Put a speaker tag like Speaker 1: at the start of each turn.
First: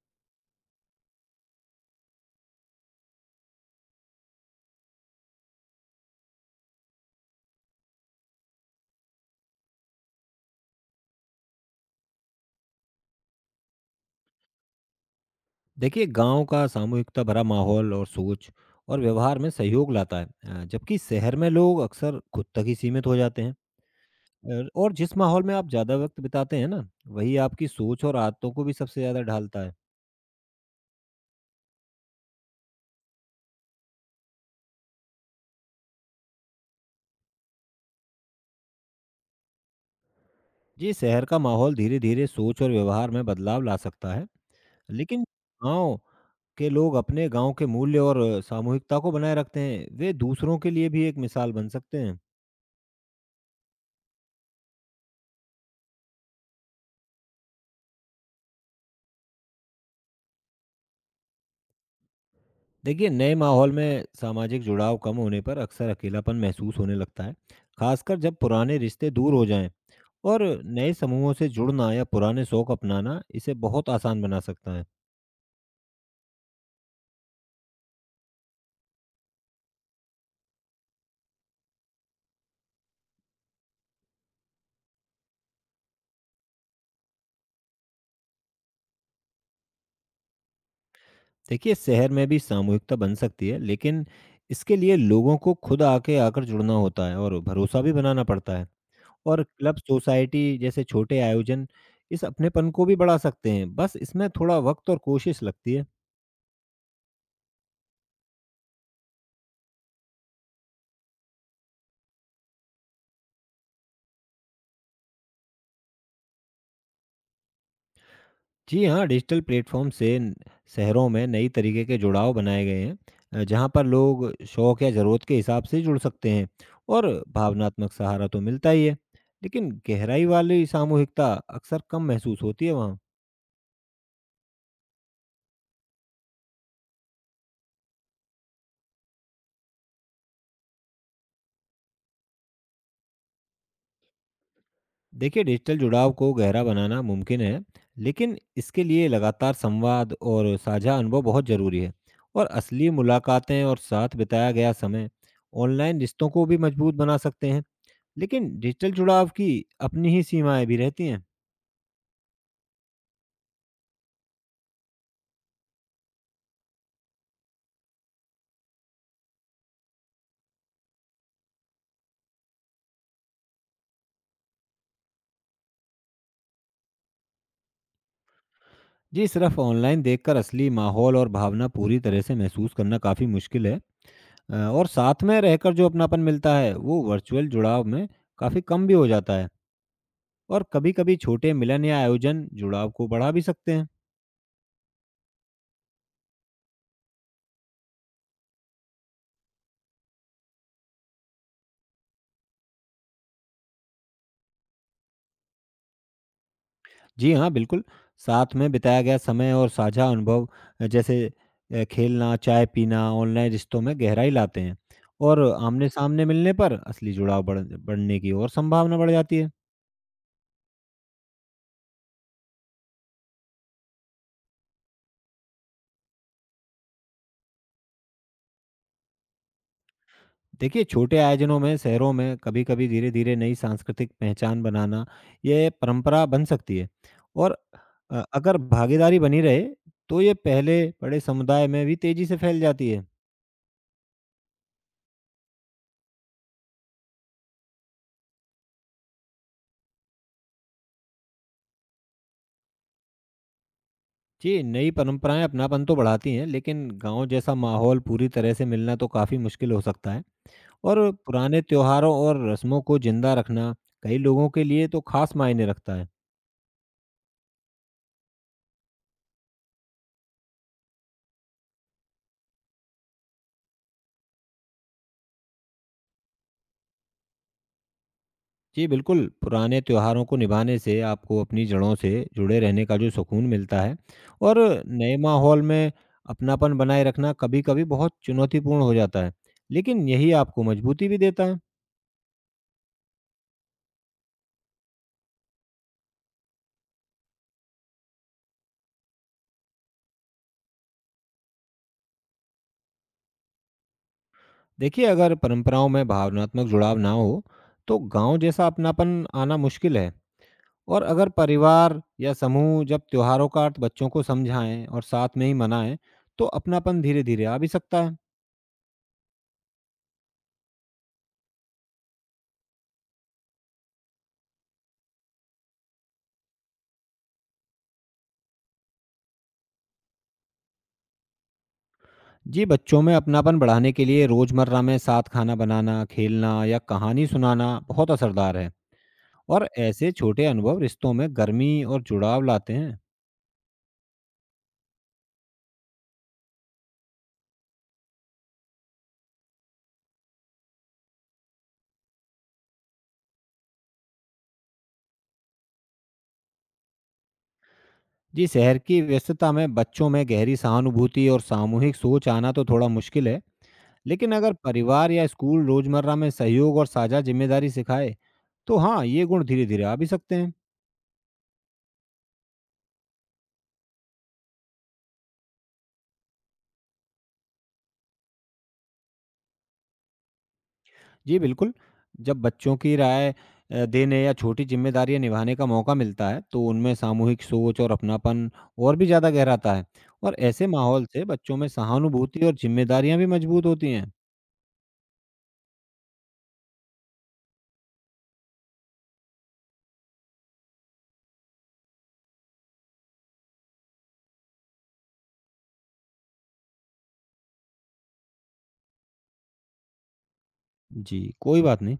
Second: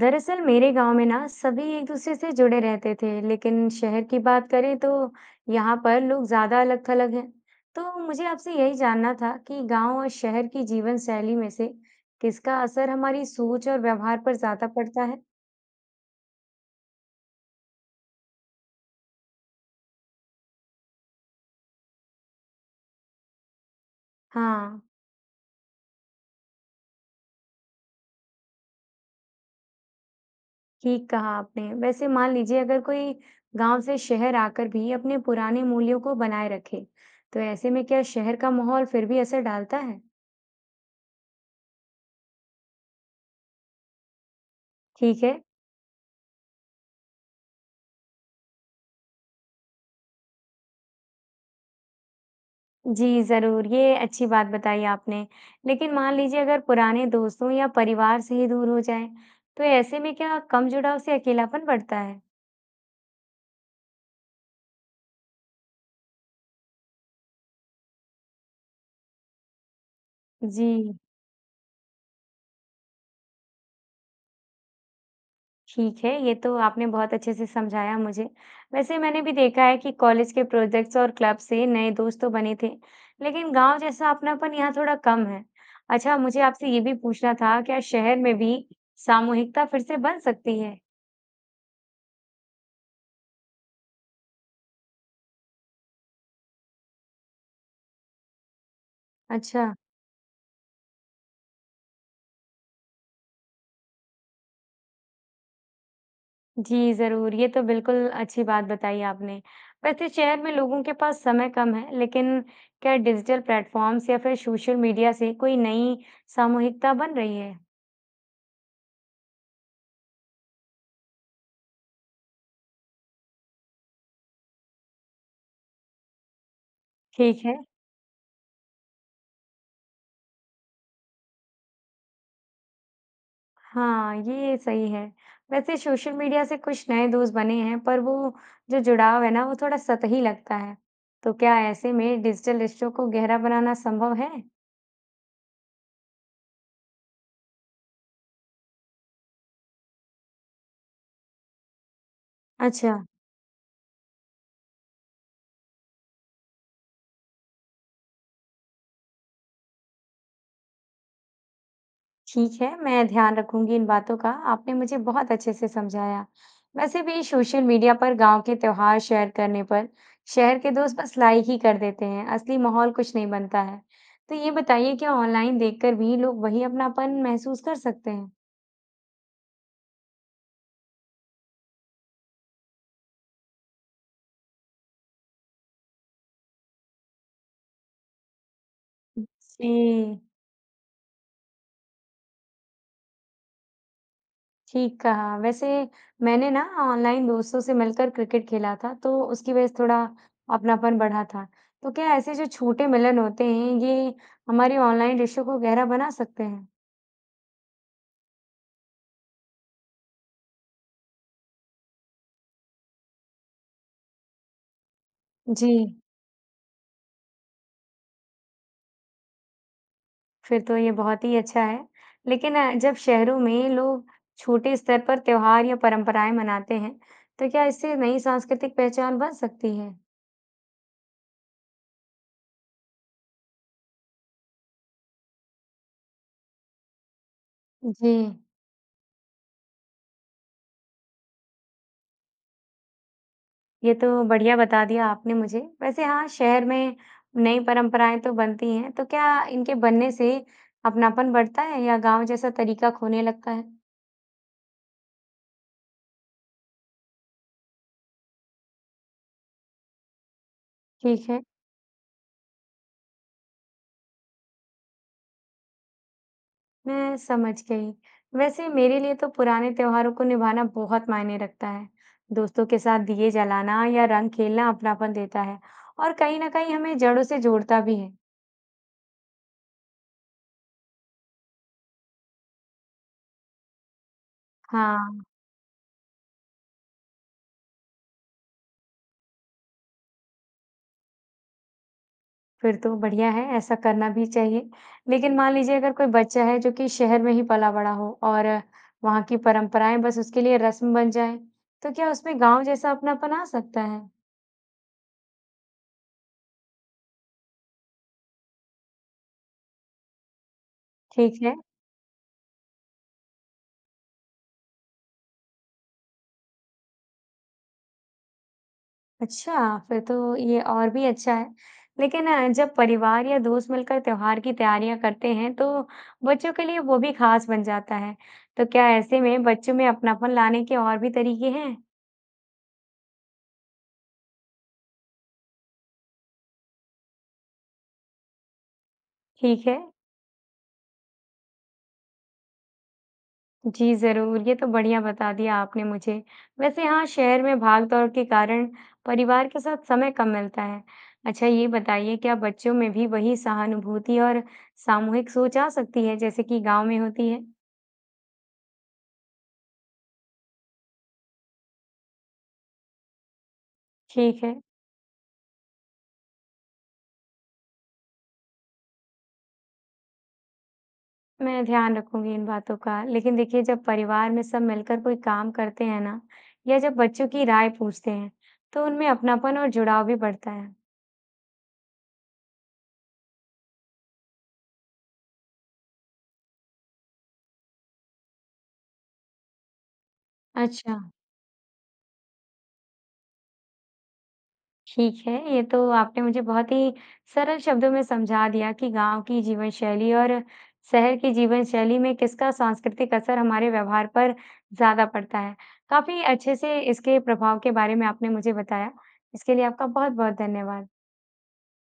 Speaker 1: दरअसल मेरे गांव में ना सभी एक दूसरे से जुड़े रहते थे, लेकिन शहर की बात करें तो यहाँ पर लोग ज्यादा अलग थलग हैं। तो मुझे आपसे यही जानना था कि गांव और शहर की जीवन शैली में से किसका असर हमारी सोच और व्यवहार पर ज्यादा पड़ता है?
Speaker 2: देखिए गांव का सामूहिकता भरा माहौल और सोच और व्यवहार में सहयोग लाता है जबकि शहर में लोग अक्सर खुद तक ही सीमित हो जाते हैं। और
Speaker 1: हाँ।
Speaker 2: और जिस माहौल में आप ज़्यादा वक्त बिताते हैं ना वही आपकी सोच और आदतों को भी सबसे ज़्यादा ढालता है।
Speaker 1: ठीक कहा आपने। वैसे मान लीजिए, अगर कोई गांव से शहर आकर भी अपने पुराने मूल्यों को बनाए रखे, तो ऐसे में क्या शहर का माहौल फिर भी असर डालता है?
Speaker 2: जी शहर का माहौल धीरे धीरे सोच और व्यवहार में बदलाव ला सकता है, लेकिन
Speaker 1: ठीक है।
Speaker 2: गाँव के लोग अपने गाँव के मूल्य और सामूहिकता को बनाए रखते हैं। वे दूसरों के लिए भी एक मिसाल बन सकते हैं।
Speaker 1: जी, ज़रूर, ये अच्छी बात बताई आपने। लेकिन मान लीजिए, अगर पुराने दोस्तों या परिवार से ही दूर हो जाएँ, तो ऐसे में क्या कम जुड़ाव से अकेलापन बढ़ता है?
Speaker 2: देखिए नए माहौल में सामाजिक जुड़ाव कम होने पर अक्सर अकेलापन महसूस होने लगता है, खासकर जब पुराने रिश्ते दूर हो जाएं, और नए
Speaker 1: जी,
Speaker 2: समूहों से जुड़ना या पुराने शौक अपनाना इसे बहुत आसान बना सकता है।
Speaker 1: ठीक है, ये तो आपने बहुत अच्छे से समझाया मुझे। वैसे मैंने भी देखा है कि कॉलेज के प्रोजेक्ट्स और क्लब से नए दोस्त तो बने थे, लेकिन गाँव जैसा अपनापन यहाँ थोड़ा कम है। अच्छा, मुझे आपसे ये भी पूछना था, क्या शहर में भी सामूहिकता फिर से बन सकती है?
Speaker 2: देखिए शहर में भी सामूहिकता बन सकती है, लेकिन इसके लिए लोगों को खुद आके आकर जुड़ना होता है और भरोसा भी बनाना पड़ता है। और
Speaker 1: अच्छा।
Speaker 2: क्लब सोसाइटी जैसे छोटे आयोजन इस अपनेपन को भी बढ़ा सकते हैं, बस इसमें थोड़ा वक्त और कोशिश लगती है।
Speaker 1: जी, ज़रूर। ये तो बिल्कुल अच्छी बात बताई आपने। वैसे शहर में लोगों के पास समय कम है, लेकिन क्या डिजिटल प्लेटफ़ॉर्म्स या फिर सोशल मीडिया से कोई नई सामूहिकता बन रही है?
Speaker 2: जी हाँ, डिजिटल प्लेटफ़ॉर्म से न शहरों में नई तरीके के जुड़ाव बनाए गए हैं जहाँ पर लोग शौक या ज़रूरत के हिसाब से जुड़ सकते हैं, और
Speaker 1: ठीक है।
Speaker 2: भावनात्मक सहारा तो मिलता ही है, लेकिन गहराई वाली सामूहिकता अक्सर कम महसूस होती है वहाँ।
Speaker 1: हाँ, ये सही है। वैसे सोशल मीडिया से कुछ नए दोस्त बने हैं, पर वो जो जुड़ाव है ना, वो थोड़ा सतही लगता है। तो क्या ऐसे में डिजिटल रिश्तों को गहरा बनाना संभव है?
Speaker 2: देखिए, डिजिटल जुड़ाव को गहरा बनाना मुमकिन है, लेकिन इसके लिए लगातार संवाद और साझा अनुभव बहुत ज़रूरी है। और असली
Speaker 1: अच्छा।
Speaker 2: मुलाकातें और साथ बिताया गया समय ऑनलाइन रिश्तों को भी मज़बूत बना सकते हैं। लेकिन डिजिटल जुड़ाव की अपनी ही सीमाएं भी रहती हैं।
Speaker 1: ठीक है, मैं ध्यान रखूंगी इन बातों का। आपने मुझे बहुत अच्छे से समझाया। वैसे भी सोशल मीडिया पर गांव के त्योहार शेयर करने पर शहर के दोस्त बस लाइक ही कर देते हैं, असली माहौल कुछ नहीं बनता है। तो ये बताइए, क्या ऑनलाइन देखकर भी लोग वही अपनापन महसूस कर सकते हैं?
Speaker 2: जी सिर्फ ऑनलाइन देखकर असली माहौल और भावना पूरी तरह से महसूस करना काफ़ी मुश्किल है और साथ में रहकर जो अपनापन मिलता है वो वर्चुअल जुड़ाव में काफ़ी कम भी हो जाता है।
Speaker 1: जी।
Speaker 2: और कभी-कभी छोटे मिलन या आयोजन जुड़ाव को बढ़ा भी सकते हैं।
Speaker 1: ठीक कहा। वैसे मैंने ना ऑनलाइन दोस्तों से मिलकर क्रिकेट खेला था, तो उसकी वजह से थोड़ा अपनापन बढ़ा था। तो क्या ऐसे जो छोटे मिलन होते हैं, ये हमारे ऑनलाइन रिश्तों को गहरा बना सकते हैं?
Speaker 2: जी हाँ बिल्कुल, साथ में बिताया गया समय और साझा अनुभव, जैसे खेलना, चाय पीना, ऑनलाइन रिश्तों में गहराई लाते हैं, और
Speaker 1: जी,
Speaker 2: आमने सामने मिलने पर असली जुड़ाव बढ़ने की और संभावना बढ़ जाती है।
Speaker 1: फिर तो ये बहुत ही अच्छा है। लेकिन जब शहरों में लोग छोटे स्तर पर त्योहार या परंपराएं मनाते हैं, तो क्या इससे नई सांस्कृतिक पहचान बन सकती है?
Speaker 2: देखिए, छोटे आयोजनों में, शहरों में कभी-कभी धीरे-धीरे नई सांस्कृतिक पहचान बनाना, ये परंपरा बन सकती है। और
Speaker 1: जी,
Speaker 2: अगर भागीदारी बनी रहे, तो ये पहले बड़े समुदाय में भी तेज़ी से फैल जाती है।
Speaker 1: ये तो बढ़िया बता दिया आपने मुझे। वैसे हाँ, शहर में नई परंपराएं तो बनती हैं, तो क्या इनके बनने से अपनापन बढ़ता है या गांव जैसा तरीका खोने लगता है?
Speaker 2: जी, नई परंपराएँ अपनापन तो बढ़ाती हैं, लेकिन गाँव जैसा माहौल पूरी तरह से मिलना तो काफ़ी मुश्किल हो सकता है। और
Speaker 1: ठीक है।
Speaker 2: पुराने त्योहारों और रस्मों को ज़िंदा रखना, कई लोगों के लिए तो खास मायने रखता है।
Speaker 1: मैं समझ गई। वैसे मेरे लिए तो पुराने त्योहारों को निभाना बहुत मायने रखता है। दोस्तों के साथ दिए जलाना या रंग खेलना अपनापन देता है और कहीं ना कहीं हमें जड़ों से जोड़ता भी है।
Speaker 2: जी, बिल्कुल, पुराने त्योहारों को निभाने से आपको अपनी जड़ों से जुड़े रहने का जो सुकून मिलता है, और नए
Speaker 1: हाँ,
Speaker 2: माहौल में अपनापन बनाए रखना कभी-कभी बहुत चुनौतीपूर्ण हो जाता है, लेकिन यही आपको मजबूती भी देता है।
Speaker 1: फिर तो बढ़िया है, ऐसा करना भी चाहिए। लेकिन मान लीजिए, अगर कोई बच्चा है जो कि शहर में ही पला बड़ा हो और वहाँ की परंपराएं बस उसके लिए रस्म बन जाए, तो क्या उसमें गांव जैसा अपनापन आ सकता है?
Speaker 2: देखिए, अगर परंपराओं में भावनात्मक जुड़ाव ना हो, तो गाँव जैसा अपनापन आना मुश्किल है। और अगर
Speaker 1: ठीक है।
Speaker 2: परिवार या समूह जब त्योहारों का अर्थ बच्चों को समझाएँ और साथ में ही मनाएँ, तो अपनापन धीरे-धीरे आ भी सकता है।
Speaker 1: अच्छा, फिर तो ये और भी अच्छा है। लेकिन जब परिवार या दोस्त मिलकर त्योहार की तैयारियां करते हैं, तो बच्चों के लिए वो भी खास बन जाता है। तो क्या ऐसे में बच्चों में अपनापन लाने के और भी तरीके हैं?
Speaker 2: जी, बच्चों में अपनापन बढ़ाने के लिए रोज़मर्रा में साथ खाना बनाना, खेलना या कहानी सुनाना बहुत असरदार है,
Speaker 1: ठीक
Speaker 2: और
Speaker 1: है,
Speaker 2: ऐसे छोटे अनुभव रिश्तों में गर्मी और जुड़ाव लाते हैं।
Speaker 1: जी ज़रूर, ये तो बढ़िया बता दिया आपने मुझे। वैसे हाँ, शहर में भाग-दौड़ के कारण परिवार के साथ समय कम मिलता है। अच्छा, ये बताइए, क्या बच्चों में भी वही सहानुभूति और सामूहिक सोच आ सकती है जैसे कि गाँव में होती है?
Speaker 2: जी, शहर की व्यस्तता में बच्चों में गहरी सहानुभूति और सामूहिक सोच आना तो थोड़ा मुश्किल है, लेकिन
Speaker 1: ठीक
Speaker 2: अगर
Speaker 1: है।
Speaker 2: परिवार या स्कूल रोज़मर्रा में सहयोग और साझा जिम्मेदारी सिखाए, तो हाँ, ये गुण धीरे-धीरे आ भी सकते हैं।
Speaker 1: मैं ध्यान रखूंगी इन बातों का। लेकिन देखिए, जब परिवार में सब मिलकर कोई काम करते हैं ना, या जब बच्चों की राय पूछते हैं, तो उनमें अपनापन और जुड़ाव भी बढ़ता है।
Speaker 2: जी, बिल्कुल। जब बच्चों की राय देने या छोटी ज़िम्मेदारियाँ निभाने का मौका मिलता है, तो उनमें सामूहिक सोच और अपनापन और भी ज़्यादा गहराता है, और ऐसे
Speaker 1: अच्छा।
Speaker 2: माहौल से बच्चों में सहानुभूति और ज़िम्मेदारियाँ भी मजबूत होती हैं।
Speaker 1: ठीक है, ये तो आपने मुझे बहुत ही सरल शब्दों में समझा दिया कि गांव की जीवन शैली और शहर की जीवन शैली में किसका सांस्कृतिक असर हमारे व्यवहार पर ज्यादा पड़ता है। काफी अच्छे से इसके प्रभाव के बारे में आपने मुझे बताया। इसके लिए आपका बहुत बहुत धन्यवाद।
Speaker 2: जी, कोई बात नहीं।